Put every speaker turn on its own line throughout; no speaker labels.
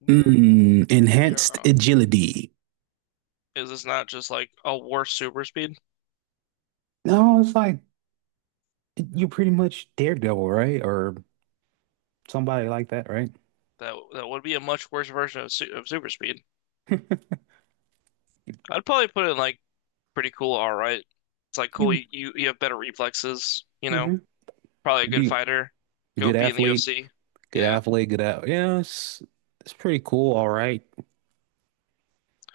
We're we are
Enhanced
on.
agility.
Is this not just like a worse super speed?
No, it's like you pretty much Daredevil, right? Or somebody like that, right?
That would be a much worse version of, su of super speed. I'd probably put it in like pretty cool. All right, it's like cool.
You,
You have better reflexes.
hmm
Probably a
you
good
be
fighter. Go
good
be in the
athlete,
UFC.
good
Yeah.
athlete, good at. Yeah, it's pretty cool. All right.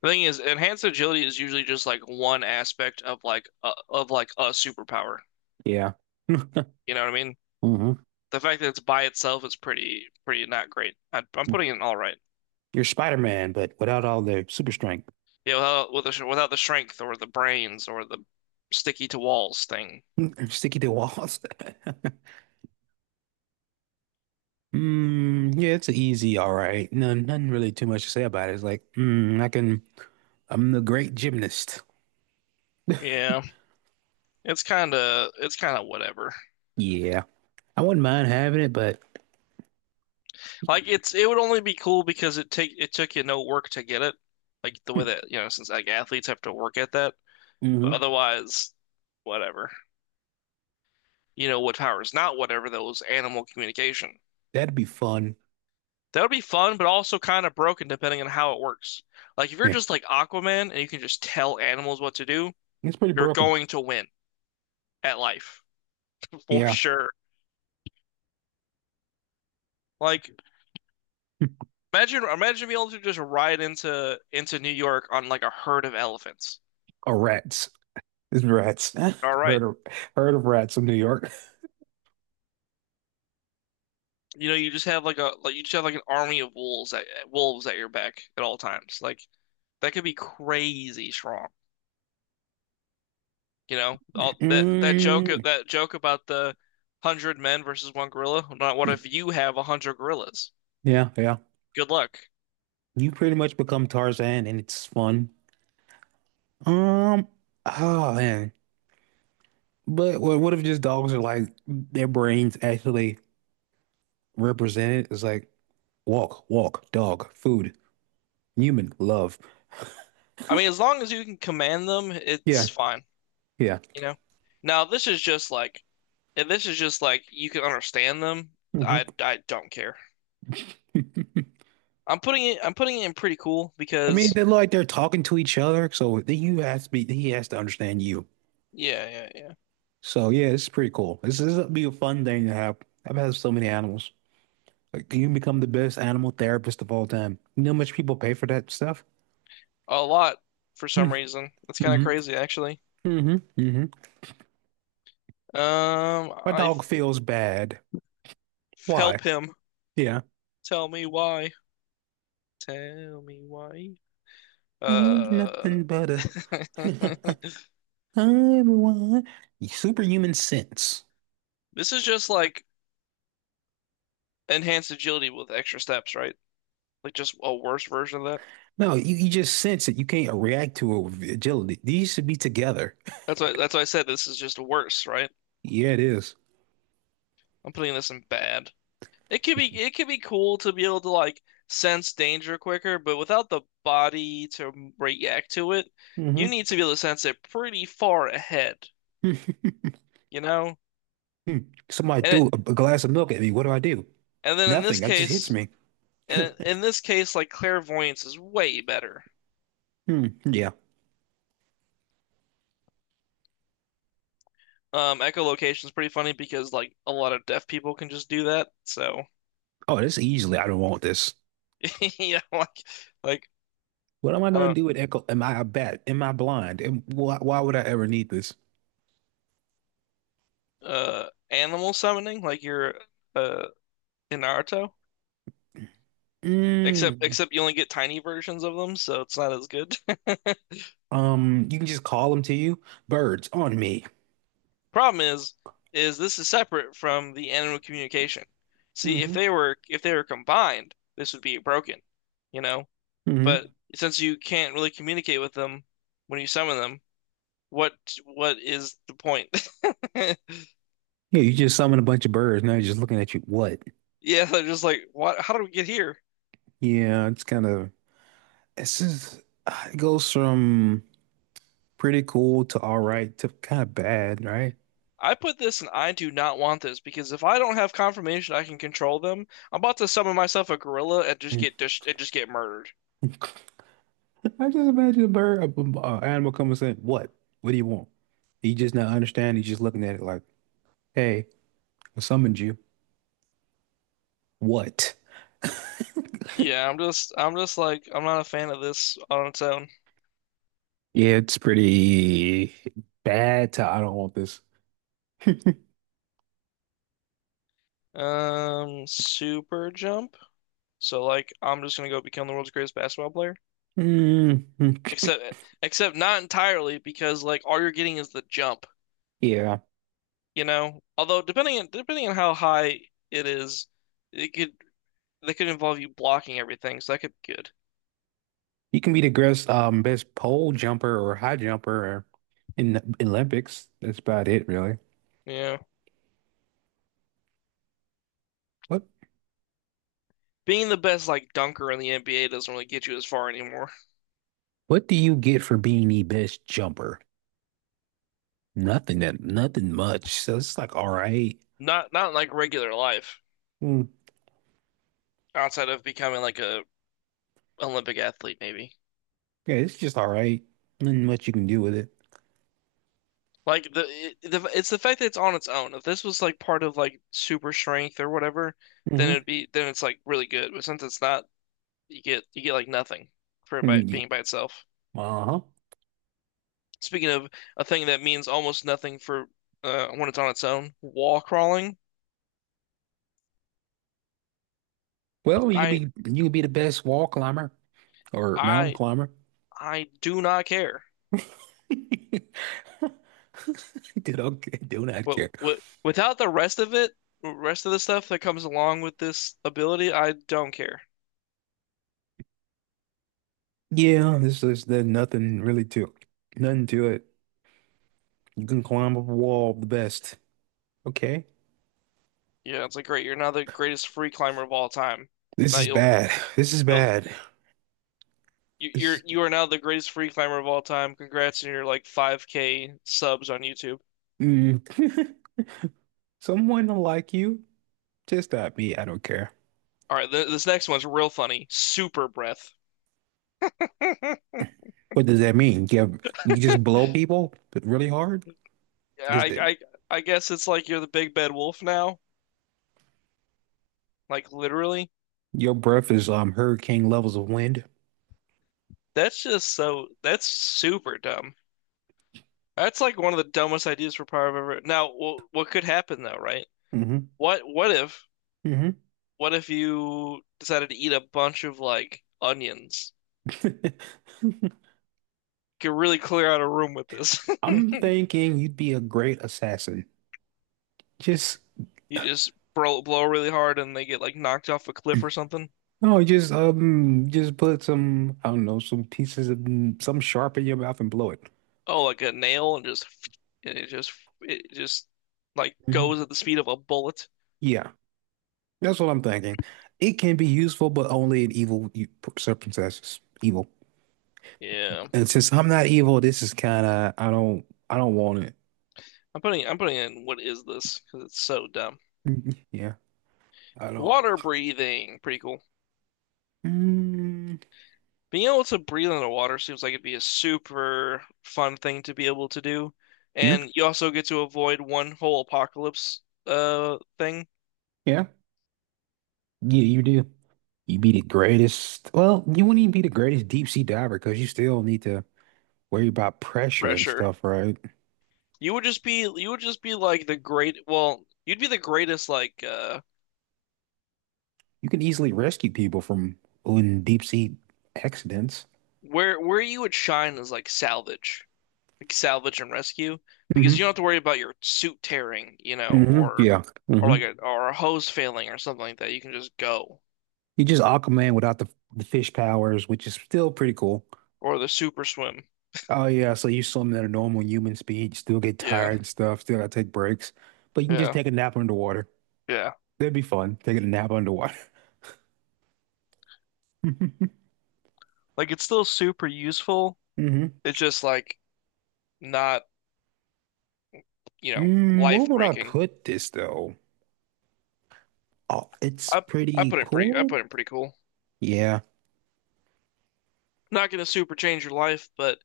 The thing is, enhanced agility is usually just like one aspect of of like a superpower.
Yeah.
You know what I mean?
hmm
The fact that it's by itself is pretty not great. I'm putting it in all right.
You're Spider-Man, but without all the super strength.
Yeah, without the strength or the brains or the sticky to walls thing.
Sticky to walls. Yeah, it's a easy, all right. No, nothing really too much to say about it. It's like, mm, I can, I'm the great gymnast.
Yeah, it's kind of whatever.
Yeah. I wouldn't mind having it, but
Like it would only be cool because it took you no work to get it. Like the way that, you know, since like athletes have to work at that, but
hmm
otherwise whatever. You know what power is not whatever though? Is animal communication.
That'd be fun.
That would be fun, but also kind of broken depending on how it works. Like if you're
Yeah,
just like Aquaman and you can just tell animals what to do,
it's pretty
you're
broken.
going to win at life for
Yeah,
sure. Like imagine being able to just ride into New York on like a herd of elephants.
or rats. It's rats.
All right.
Heard of heard of rats in New York.
You know, you just have like a like you just have like an army of wolves at your back at all times. Like that could be crazy strong. You know, all that
Mm,
joke about the hundred men versus one gorilla. Not, what if you have a hundred gorillas?
yeah, yeah.
Good luck.
You pretty much become Tarzan, and it's fun. Um, oh man. But what if just dogs are like their brains actually represented? It's like walk, walk, dog, food, human, love.
I mean, as long as you can command them,
Yeah,
it's fine.
yeah.
You know. Now this is just like, if this is just like you can understand them,
hmm
I don't care. I'm putting it in pretty cool
I mean,
because
they're like they're talking to each other, so you has to be he has to understand you.
yeah, yeah, yeah.
So yeah, it's pretty cool. This would be a fun thing to have. I've had so many animals. Like you can become the best animal therapist of all time. You know how much people pay for that stuff?
A lot, for some
Mm-hmm.
reason. That's kind of
hmm
crazy actually.
hmm hmm
Um,
My
I
dog feels bad. Why?
help him.
Yeah.
Tell me why. Tell me why.
Ain't
Uh,
nothing but a everyone. Superhuman sense.
this is just like enhanced agility with extra steps, right? Like just a worse version of that.
No, you just sense it. You can't react to it with agility. These should be together.
That's why I said this is just worse, right?
Yeah, it is.
I'm putting this in bad. It could be, cool to be able to like sense danger quicker, but without the body to react to it,
Mm-hmm.
you need to be able to sense it pretty far ahead, you know?
Somebody
And
threw
it,
a glass of milk at me. What do I do?
and then in this
Nothing. That just hits
case,
me.
like clairvoyance is way better.
Hmm. Yeah.
Echolocation is pretty funny because like a lot of deaf people can just do that. So
Oh, this easily. I don't want this.
yeah, like like
What am I
I
going to
don't,
do with Echo? Am I a bat? Am I blind? And why would I ever need this?
uh, animal summoning, like you're uh in Naruto. Except
Mm.
except you only get tiny versions of them, so it's not as good.
You can just call them to you. Birds on me.
Problem is this is separate from the animal communication. See,
Hmm
if they were combined, this would be broken, you know?
hmm
But since you can't really communicate with them when you summon them, what what is the point?
Yeah, you just summon a bunch of birds. Now you're just looking at you. What?
Yeah, they're just like, what? How did we get here?
Yeah, it's kind of. This is. It goes from pretty cool to all right to kind of bad, right?
I put this and I do not want this, because if I don't have confirmation I can control them, I'm about to summon myself a gorilla and just get murdered.
I just imagine a animal coming saying, "What? What do you want?" He just not understanding. He's just looking at it like, "Hey, I summoned you. What?"
Yeah, I'm just like, I'm not a fan of this on its own.
Yeah, it's pretty bad. I don't want this.
Super jump. So like I'm just gonna go become the world's greatest basketball player.
Mhm.
Except except not entirely because like all you're getting is the jump,
Yeah,
you know? Although depending on how high it is, it could that could involve you blocking everything, so that could be good.
you can be the best, best pole jumper or high jumper or in the Olympics. That's about it, really.
Yeah.
What
Being the best like dunker in the NBA doesn't really get you as far anymore.
What do you get for being the best jumper? Nothing much. So it's like, all right.
Not in like regular life,
Hmm.
outside of becoming like a Olympic athlete maybe.
Yeah, it's just all right. Nothing much you can do with it.
Like the, it, the it's the fact that it's on its own. If this was like part of like super strength or whatever, then it'd
Hmm
be then it's like really good. But since it's not, you get like nothing for it
Mm,
by
yeah.
being by itself.
Uh-huh.
Speaking of a thing that means almost nothing for, when it's on its own, wall crawling.
Well,
I
you could be the best wall climber or mountain
I
climber.
I do not care.
Do not do not care.
What without the rest of it, rest of the stuff that comes along with this ability, I don't care.
Yeah, this is there's nothing really to Nothing to it. You can climb up a wall the best. Okay.
Yeah, it's like great. You're now the greatest free climber of all time.
This
Now
is bad. This is
you'll
bad.
You, you're
This
You are now the greatest free climber of all time. Congrats on your like 5K subs on YouTube.
mm. Someone will like you, just not me. I don't care.
All right, th this next one's real funny. Super breath. I,
What does that mean? You have, you just blow people really hard? Is that
I I guess it's like you're the big bad wolf now. Like literally.
Your breath is hurricane levels of wind.
That's just so That's super dumb. That's like one of the dumbest ideas for power I've ever. Now, what could happen though, right?
Hmm
What what if
hmm
what if you decided to eat a bunch of like onions? Could really clear out a room with this.
I'm thinking you'd be a great assassin. Just
You just blow really hard and they get like knocked off a cliff or something.
no, Just just put some I don't know some pieces of some sharp in your mouth and blow it.
Oh, like a nail, and just and it just it just like goes
Hmm
at the speed of a bullet.
Yeah, that's what I'm thinking. It can be useful, but only in evil u- Circumstances. Evil,
Yeah.
and since I'm not evil, this is kind of I don't want it.
I'm putting in what is this? Because it's so dumb.
Mhm. Yeah, I don't.
Water breathing, pretty cool.
Mm,
Being able to breathe in the water seems like it'd be a super fun thing to be able to do.
yeah,
And you also get to avoid one whole apocalypse thing,
yeah, yeah. You do. You be the greatest. Well, you wouldn't even be the greatest deep sea diver because you still need to worry about pressure and
pressure.
stuff, right?
You would just be like the great, well, you'd be the greatest like, uh,
You can easily rescue people from in deep sea accidents.
where where you would shine is like salvage and rescue, because you
Hmm
don't have to worry about your suit tearing, you know,
hmm
or
Yeah.
or
hmm
like a or a hose failing or something like that. You can just go,
You just Aquaman without the fish powers, which is still pretty cool.
or the super swim.
Oh yeah, so you swim at a normal human speed, you still get
Yeah,
tired and stuff, still gotta take breaks, but you can just
yeah,
take a nap underwater.
yeah.
That'd be fun, taking a nap underwater. hmm
Like it's still super useful. It's just like not, you know,
Mm, where
life
would I
breaking.
put this though? Oh, it's
I
pretty
I
cool.
put in pretty cool.
Yeah.
Not gonna super change your life, but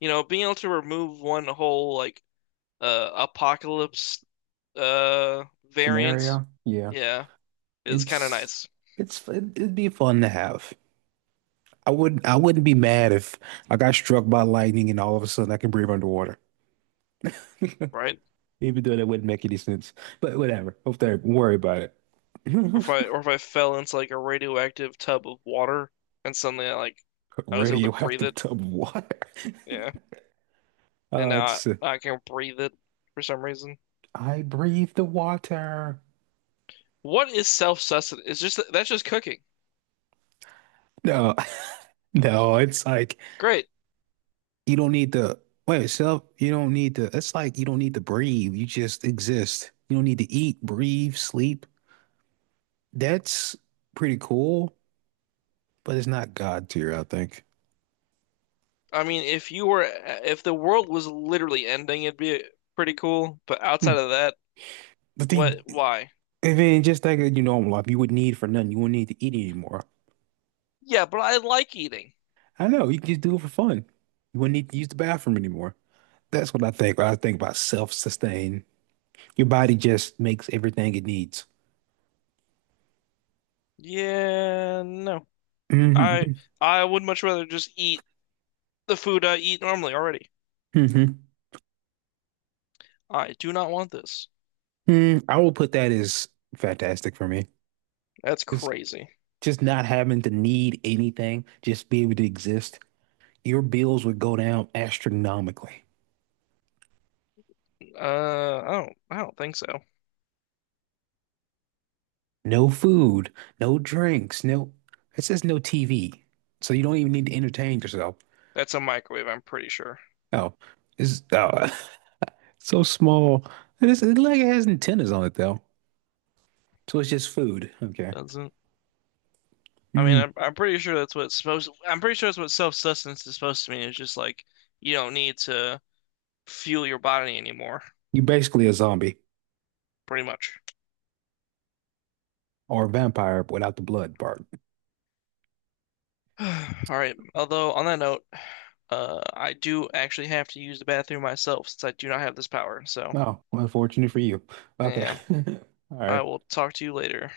you know, being able to remove one whole like apocalypse uh variant.
Scenario. Yeah.
Yeah, it's kind of
It's
nice,
It'd be fun to have. I wouldn't be mad if I got struck by lightning and all of a sudden I can breathe underwater.
right?
Even though that wouldn't make any sense. But whatever. Hope they don't worry about it.
Or if I fell into like a radioactive tub of water and suddenly I like I was able to breathe
Radioactive
it.
tub of water.
Yeah, and now
It's
I can breathe it for some reason.
I breathe the water.
What is self-sustenance? It's just that's just cooking.
No, no, it's like
Great.
You don't need to you don't need to, it's like you don't need to breathe. You just exist. You don't need to eat, breathe, sleep. That's pretty cool, but it's not God tier, I think.
I mean, if you were if the world was literally ending, it'd be pretty cool. But outside
Hmm.
of that,
But then,
what? Why?
and then just like in your normal life, you would need for nothing. You wouldn't need to eat anymore.
Yeah, but I like eating.
I know, you can just do it for fun. You wouldn't need to use the bathroom anymore. That's what I think. When I think about self-sustain. Your body just makes everything it needs.
Yeah, no. I
Hmm
I would much rather just eat the food I eat normally already.
hmm
I do not want this.
I will put that as fantastic for me.
That's
It's
crazy.
Just not having to need anything, just be able to exist. Your bills would go down astronomically.
I don't think so.
No food, no drinks, no, it says no TV. So you don't even need to entertain yourself.
That's a microwave, I'm pretty sure.
Oh, it's Oh, so small. It like it has antennas on it though. So it's just food. Okay.
Doesn't. I mean,
Mm.
I'm pretty sure that's what it's supposed I'm pretty sure that's what self-sustenance is supposed to mean. It's just like you don't need to fuel your body anymore,
You're basically a zombie
pretty much.
or a vampire without the blood part.
All right. Although on that note, I do actually have to use the bathroom myself since I do not have this power. So,
Oh, unfortunate for you. Okay.
yeah,
All
I
right.
will talk to you later.